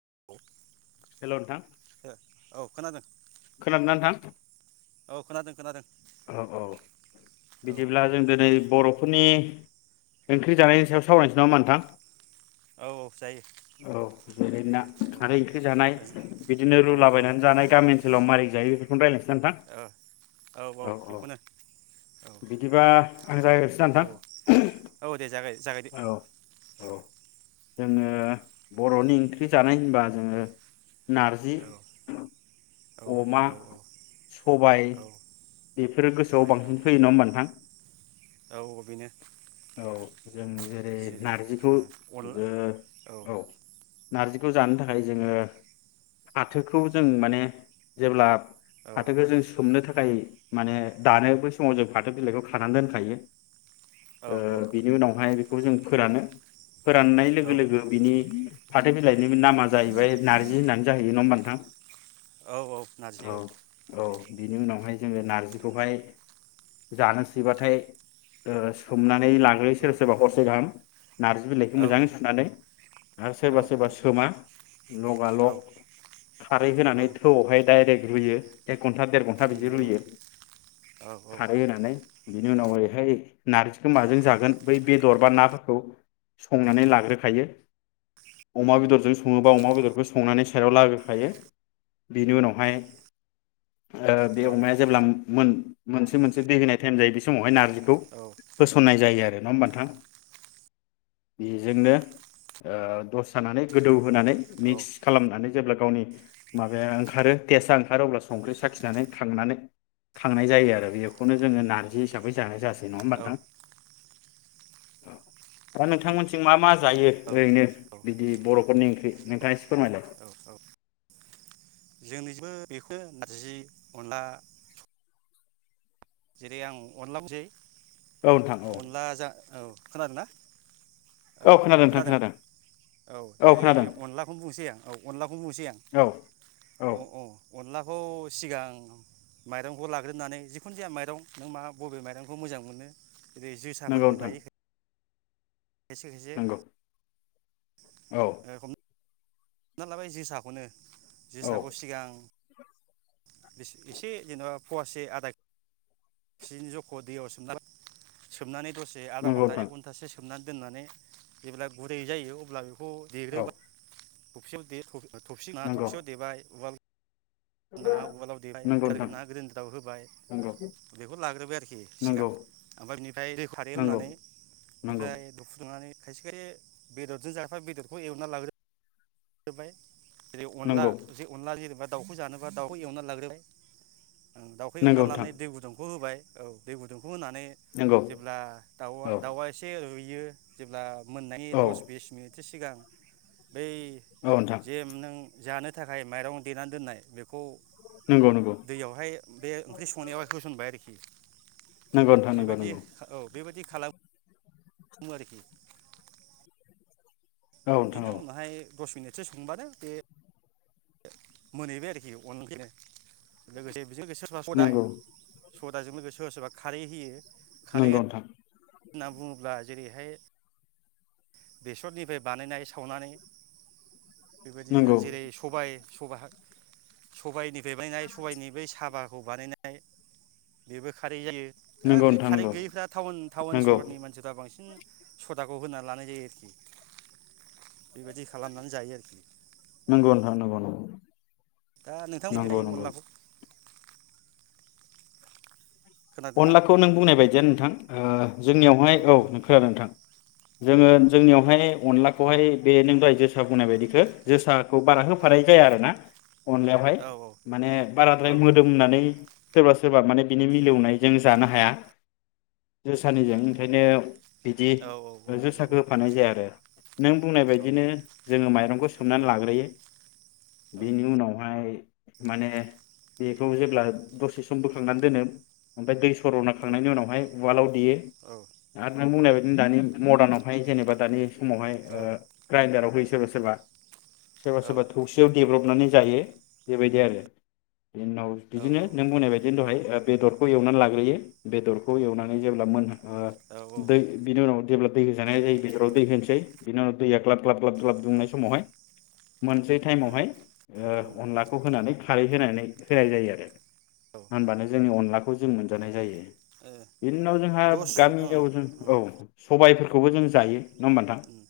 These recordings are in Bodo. [unintelligible] हेलौ नोंथां। औ खोनादों। खोनादोंना नोंथां। औ खोनादों खोनादों औ औ औ बिदिब्ला औ जों दिनै बर'फोरनि ओंख्रि जानायनि सायाव सावरायनोसै नामा ओमबा नोंथां? औ जायो औ जेरै ना खारै ओंख्रि जानाय बिदिनो औ रुलाबायायनानै जानाय गामि ओनसोलाव मारै जायो बेफोरखौनो रायज्लायसै ना नोंथां? औ औ बेखौनो औ बिदिबा आं जागायग्रोसै ना नोंथां ओ औ औ दे जागाय। जागायदो। औ औ जोङो बर'नि ओंख्रि जानाय होनबा जोङो नारजि औ अमा औ सबाय औ बेफोरो गोसोआव सबाय औ बांसिन फैयो नङा होमबा नोंथां। औ बेनो। औ। जों जेरै नार्जिखौ जो औ नारजि खौ जानो थाखाय जोङो फाथोखौ जों माने जेब्ला औ फाथोखौ जों सोमनो थाखाय खाय माने दानो बै समाव जों फाथो बिलाइखौ खानानै दोनखायो। औ ओ बिनि उनाव बेखौ जों फोरानो फोराननाय औ लोगो लोगो बिनि फाथो बिलाय बेनि नामा जाहैबाय नारजि होननानै जाहयो नङा होनबा नोंथां थां औ-औ नारजि औ। औ बिनि उनावहाय जोङो नारजिखौहाय जानोसैबाथाय ओ सोमनानै लागोन सोरबा सोरबा हरसे गाहाम नार्जि बिलाइखौ औ मोजाङै सुनानै आरो औ सोरबा सोरबा सोमा लगा औ लग खारै औ होनानै थौआवहाय डाइरेक्ट रुयो एखे एक घन्टा देर घन्टा बिदि रुयो औ खारै होनानै। बिनि उनाव ओरैहाय नारजि खोमाजों औ जागोन। दर बा नाफोरखौ संनानै लाग्रोखायो अमा बेदरजों सङोबा अमा बेदरखौ संनानै सायाव लाग्रोखायो बेनि उनावहाय ओ बे औ अमाया जेब्ला मोन मोनसे मोनसे दै होनाय टाइम जायो बे समावहाय नारजि गौ होसननाय जायो आरो नङा होनबा नोंथां बेजोंनो ओ दसे थानानै गोदौ होनानै मिक्स खालामनानै जेब्ला गावनि माबाया ओंखारो तेसा ओंखारो अब्ला संख्रि साखिनानै खांनानै खांनाय जायो आरो बेखौनो जोङो नारजि हिसाबै जानाय जासै नङा होनबा नोंथां दा नोंथांमोनथिं मा मा जायो औ ओरैनो बिदि बर'फोरनि ओंख्रि नोंथाङा एसे फोरमायलाय जोंनिजिबो बेखो नारजि अनला जेरै आं अनला बुनोसै औ नोंथां औ अनला जा औ खोनादोंना औ खोनादों औ जेरै अनलाखौनो बुंनोसै आं औ अनलाखौनो बुंनोसै आं औ औ अ-अ अनलाखौ सिगां माइरंखौ लाग्रोनानै जिखुनु जाया माइ दं नों मा बबे माइरंखौ मोजां मोनो जरै नंगौ जोसाफोरबो नोंथां लायो ख खायसे खायसे नंगौ औ ओ खम हमना लाबाय जोसाखौनो औ जोसाखौ सिगां एस एसे जेनेबा फवासे आदा सेनि जख' दैयाव सोमना सोमनानै दसे आदा नंगौ घन्टा नोंथां एक घन्टासो खोबनानै दोननानै जेब्ला गुरदै जायो अब्ला बे खौ औ देग्रोबा थुफसियाव देयो थुफि अ थफसि नङा नंगौ थबसियाव देबाय औवा ना उवालाव देबाय नंगौ ग्रेनदार नोंथां गोनांआ ग्रेनदाराव होबाय नंगौ बेखौ लाग्रोबाय आरोखि सिगां नंगौ ओमफ्राय बेनिफ्राय दै खारै नंगौ होनानै नंगौ बेनिफ्राय फुदुंनानै खायसे खायसे बेदरजों जाफा बेदरखौ एवना लाग्रो होबाय बिदि उनला नंगौ उनला जेनेबा दाउखौ जानोबा दाउखौ एवनानै लाग्रोबाय। दाउखो एवना नंगौ नोंथां लानाय दै गुदुंखौ होबाय। औ दैे गुदुं होनानै नंगौ जेब्ला दाउआ औ दाउआ एसे रू बियो जेब्ला मोननाय औ दस बिस मिनिट सिगां बै औ नोंथां जेम नों। जानो थाखाय माइरं देनानै दोननाय बेखौ। नंगौ नंगौ दैयावहाय बे ओंख्रि संनायाव होसनबाय आरोखि। नंगौ नोंथां नंगौ बेबायदि नंगौ औ बेबायदि खालाम आरोखि। औ नोंथां औ बिदिनो उनावहाय। दस मिनिटसो संबानो बे मोनहैबाय आरोखि [unintelligible] लोगोसे बेजों लोगोसे सोरबा सदा होयो। नंगौ सदाजों लोगो सोरबा सोरबा खारै होयो। खारै नंगौ नोंथां। होनना बुङोब्ला जेरैहाय बेसरनिफ्राय बानायनाय सावनानै बेबायदि नंगौ जेरै सबाय। सबाय हाख सबायनि बेबायनाय सबायनि बै साबा खौ बानायनाय बेबो खारै जायो। दा नंगौ बै नोंथां खारे नंगौ गैयैफ्रा टाउन-टाउन नंगौ सहरनि मानसिफ्रा बांसिन। सदाखौ होनान लानाय जायो आरोखि। बेबायदि खालामनानै जायो आरोखि [inaudible] नंगौ नोंथां नंगौ नगौ। दा नोंथां [unintelligible] अनलाखौ? खोनादोंना अनलाखौ नों बुंनाय बायदियान नोंथां। ओ जोंनियावहाय औ खोनादो नोंथां जोङो औ जोंनियावहाय अनलाख खौहाय बे नों दहाय जोसा बुंनाय बायदिखो जोसा खौ बारा होफानाय जाया आरोना अनलायावहाय औ औ माने औ बाराद्राय मोदोमनानै सोरबा सोरबा माने बिनि मिलौनाय जों उम जानो उम हाया। जोसानिजों ओंखायनो बिदि औ औ औ जोसाखौ नंगौ होफानाय जाया आरो नों बुंनाय औ बायदिनो जोङो माइरंखौ औ सोमनानै लाग्रोयो औ बिनि उनावहाय माने बेखौ जेब्ला दसे सम बोखांनानै दोनो ओफ्राय दै स सर'ना औ खांनायनि उनावहाय उवालाव देयो औ उम आरो नों बुंनाय बायदिनि मदार्नाव फाय जेनेबा दानि समावहाय ओ ग्राइनदाराव होयोस सोरबा सोरबा। सोरबा सोरबा थौसियाव देब्रब नानै जायो बेबायदि आरो। बेनि उनाव बिदिनो नों बुंनाय बायदि दहाय ओ बेदर एवनानै लाग्रोयो बेदरखौ एवनानै जेब्ला मोनहां ओ दै बिनि उनाव जेब्ला दै होज जानाय जायो बेदराव दै होनोसै। बिनि उनाव दैया ग्लाब ग्लाब ग्लाब ग्लाब दुंनाय समावहाय मोनसे टाइमावहाय ओ उम अनलाखौ होनानै खा खारै होनानै औ होनाय जायो आरो औ ओ होनबानो जोंनि अनला खौ जों मोनजानाय जायो। बिनि उनाव जोंहा दस ओं गामियाव जों उम औ सबायफोर खौबो जों जायो। नङा ओमबा नोंथां उम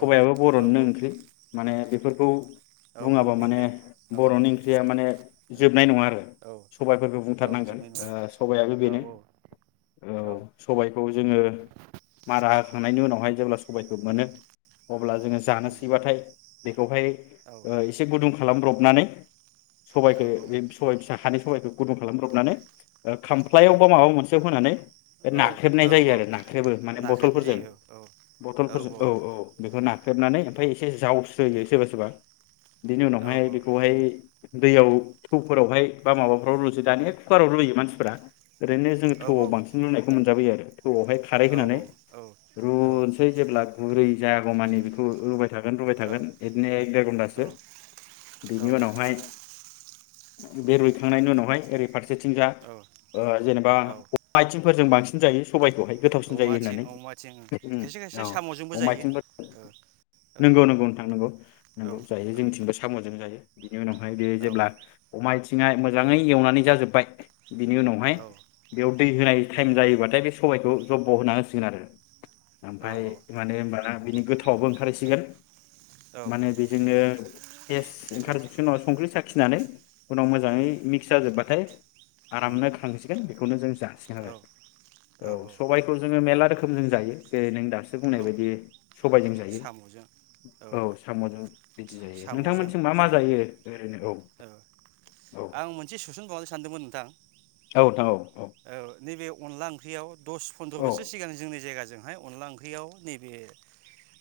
औ औ बर'निनो ओंख्रि माने बेफ फोरखौ औ बुङाबा बर'नि माने ओंख्रि औ बर'नि ओंख्रिया माने जोबनाय नङा आरो औ सबायफोरखौ बुं औ जोबनाय नङा औ थार नांगोन ओ सबयाबो बेनो औ सबायखौ जोङो मारा होखांनाय नि उनावहाय जेब्ला सबायखौ मोनो। अब्ला जोङो जानोसैबाथाय बेवहाय ओ इसे गुदुं खालामब्रबनानै सबाइखौ बे सबाइ फिसा हानि सबाइखौ [unintelligible] खालामब्रबनानै ओ औ खामफ्लायाव बा माबा मोनसेयाव होनानै औ नाख्रेबनाय औ जायो औ आरो नाख्रेबो माने नाख्रेबनाय बथलफोरजों जायो औ बथलफोरजों औ औ बेखौ नाख्रेबनानै औ ओमफ्राय एसे जावस्रोयो सोरबा सोरबा बिनि उनावहाय औ औ बेखौहाय दैयाव थौफोरावहाय बा माबाफोराव दानि कुकाराव रुयो मानसि फोरा ओरैनो जोङो थौआव बांसिन रुनायखौ मोनजाबायो आर थौआवहाय खारै होनानै औ रुनोसै जेब्ला गुरै जायागौमानि बेखौ रुबाय थागोन रुबाय थागोन बिदिनो एक देर घनटासो बिनि औ उनावहाय बे रुइखांनायनि उनावहाय ओरै फारस फारसेथिंजा औ ओ जेनेबा [unintelligible] फोरजों बांसिन जायो। सबाइखौहाय गोथावसिन अमा जायो आथिं होननानै अमा आथिं ओं खायसे खायसे औ साम'जोंबो अमा जायो आइथिंफो औ औ नोंगौ नोंगौ नोंथां नोंगौ औ नोंगौ जायो जोंनिथिंबो सामुजों जायो। बेनि उनावहाय बे औ जेब्ला अमा आइथिंआ मोजाङै एवनानै जाजोबाय बिनि उनावहाय बेयाव दै होनाय टायेम जायोबाथाय बे सबायखौ जब' होना होसिगोन आरो ओमफ्राय माने होनबाना बिनि गोथावाबो ओंखारहैसिगोन। माने बेजोंनो टेस ओंखारजोब उनाव संख्रि साखि [unintelligible] उनाव मोजाङै मिक्स जाजोब्बा आमफ्राय आरामनो खांसिगोन बेखौनो जों जासिगोन आरो औ सबायखौ जोङो मेरला रोखोम जों जायो जेरै नों दा नोंसोर औ बुंनाय बायदि औ सबायजों जायो साम'जों औ साम'जों बिदि जायो साम'जों नोंथांमोनिजों मा मा जेरै जायो ओरैनो औ औ? आं मोनसे सोसनबावनो सानदोंमोन नोंथां? औ नोंथां औ औ। अनला ओंख्रियाव दस फन्द्र औ बोसोर सिगां जोंनि जायगाजों हाय अनला ओंख्रि [unintelligible] नैबे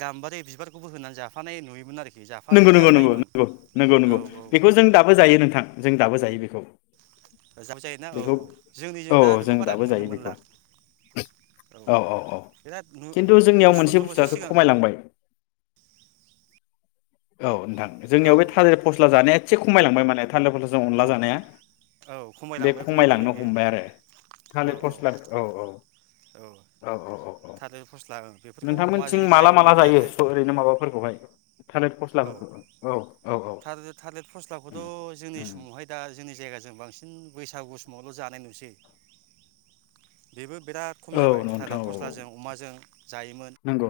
गाम्बारि बिबारखौबो होनानै जाफानाय नुयोमोन आरोखि। जाफानाय नंगौ नंगौ नंगौ जाफायोमोन नंगौ नंगौ औ नंगौ औ बेखौ जों दाबो जायो नोंथां जों दाबो जायो। बेखौ- जाब जायोना औ बेखौ -औ जोंनिजों औ दा बेखौ जों बारा दाबो नुनो जायो मोनला बेखौ औ बिराद नु खिन्थु जोंनियाव दस मोनसे फन्द्र' बोसोर बुस्थुआसो सिगां खमायलांबाय औ नोंथां। औ जोंनियाव बे थालिर फस्ला जानाया एसे खमायलांबाय माने थालिर फस्लाजों औ अनला जानाया औ बे खमायलांबाय खमायलांबाय खमायलांनो बेयो हमबाय आरो थालिर फस्ला औ औ औ। थालिर फस्ला ओं बेफोरखौ नोंथांमोनथिं अमाजों माला जायोमोन माला जायो बिरादनो से ओरैनो माबाफोरखौहाय? थालिर औ फस्लाफोरखौ औ औ औ थलेर थलेर फस्लाखौथ' उम जोंनि उम समावहाय दा जोंनि जायगाजों बांसिन बैसागु समावल' जानाय नुसै बेबो बिराद खम औ जाबाय नोंथां थालिर औ औ फस्लाजों अमाजों जायोमोन। नंगौ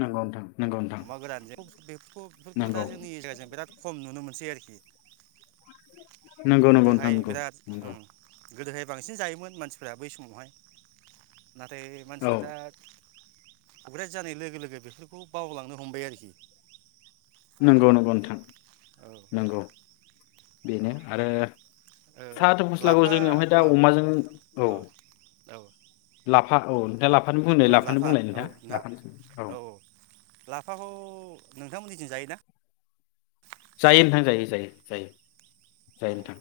नंगौ नोंथां। नंगौ नोंथां अमा गोरानजों बे बेफोरखौ दा जोंनि नंगौ एरियाजों बिराद खम नुनो मोनसै आरोखि। [unintelligible] नंगौ नंगौ नोंथां गोदोहाय नंगौ बिराद नंगौ। ओं गोदोहाय बांसिन जायोमोन मानसिफ्रा बै समावहाय नाथाय मानसिफ्रा औ दा [unintelligible] जानाय लोगो लोगो बेफोरखौ बावलांनो हमबाय आरोखि नंगौ नंगौ नोंथां। औ नंगौ। औ बेनो आरो ओ साहाथ फस्लागौ लाफा जोंनियावहाय दा औ अमाजों औ औ लाफा औ। [unintelligible] औ लाफानो लाफा बुंलाय औ नोंथाङा ना लाफानो औ औ लाफाखौ- नोंथांमोननिथिं जायोना? जायो नोंथां जायो -जायो- जायो। औ जायो नोंथां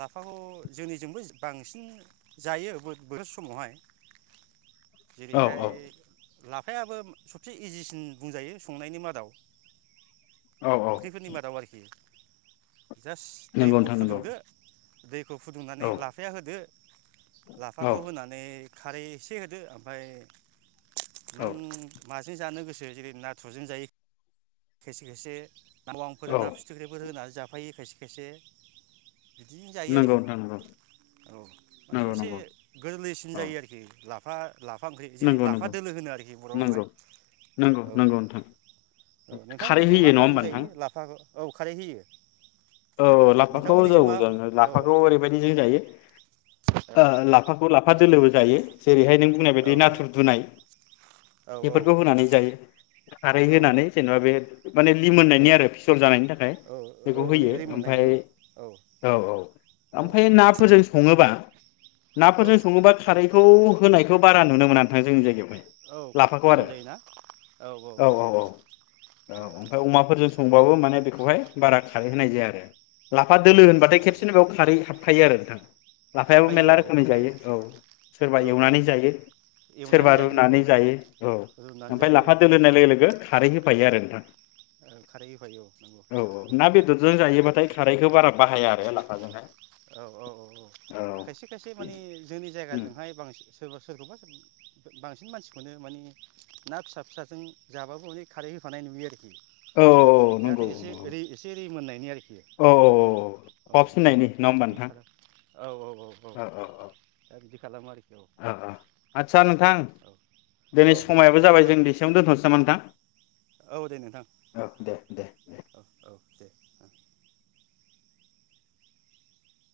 लाफाखौ जोंनिजोंबो- बांसिन जायो बोथोर समावहाय- औ औ जेरैहाय- लाफायाबो सबसे इजिसिन बुंजायो संनायनि मादाव- औ औ ओंख्रिफोरनि मादाव आरोखि- जास- नंगौ दैखौ नोंथां नंगौ फुदुंदो- [unintelligible] खौ फुदुंनानै औ लाफाया होदो औ लाफाखौ होनानै- खारै एसे होदो ओमफाय औ नों माजों जानो गोसो जेरै नाथुरजों जायो। खायसे -खायसे नावाआंफोर औ ना फिथिख्रिफोर होनानै जाब थाफायो खायसे - खायसे। बिदिनो जायो नंगौ आरोखि नोंथां नंगौ औ माने नंगौ एसे गोरलैसिन औ जायो आरोखि लाब फा लाफा ओंख्रि जेरै नंगौ लाफा नंगौ दोलो होनो आरोखि बर'आवहाय नंगौ नंगौ औ नंगौ नोंथां - औ। खारै नोंथांमोननिजों मा होयो नङा माजों होमबा नोंथां? जायो लाफाखौ औ खारै होयो। औ लाफाखौ जौ नोंथांमोननिजों मा जा औ लाफाखौ ओरैबायदिजों जायो ओ औ लाफाखौ लाफा दोलोबो जायो जेरैहाय नों बुंनाय औ बायदि नाथुर दुनाय औ बेफोरखौ होनानै जायो। खारै होनानै औ जेनेबा बे माने लिमोन औ मोननायनि आरो फिसर जानायनि थाखाय औ बेखौ औ होयो। ओमफाय रिमोननायनि औ औ - औ। ओमफाय ना फोरजों सङोबा औ नाफोरजों सङोबा खारै बेखौ होनायखौ बारा नुनो मोना नोंथां जोंनि जायगायाव। औ लाफाखौ खम आरो जायोना औ - औ - औ औ ओमफाय अमाफोरजोंस संबाबो माने बेखौहाय बारा खारै होनाय जाया। [unintelligible] लाफा दोलो होनबाथाय आदसा औ खेबसेनो बेयाव खारै हाबखायो आरो। [inaudible] लाफायाबो हाबखायो मेलला औ रोखोमनि जायो हाबखायो औ सोरबा औ औ एवनानै जायो सोरबा एवनानै जायो औ रुनानै जायो औ रुनानै ओमफाय जायो लाफा दोलोननाय लोगो लोगो खारै होफायो आरो नोंथां खारै होफायो औ नंगौ औ औ ना बेदरजों जायोबा खारैखो बारा बाहाया आरो लाफाजोंहाय। औ औ औ औ खायसे खायसे माने जोंनि उम जायगाजोंहाय बांसिन सोरबा सोर सोरखौबा बांसिन मानसिखौनो माने ना फिसा फिसाजों जाबाबो अनेक खारै होफानाय नुयो आरो। औ औ जाहाथे नंगौ एसे ओरै एसे रिमोननाय। [inaudible] औ औ औ अ फुननायनि नङा होमबा बिदि नोंथां खालाम औ औ दा बिदि खालामो आरोखि औ औ नोंथां औ दे नोंथां औ दे दे। औ औ दे ओं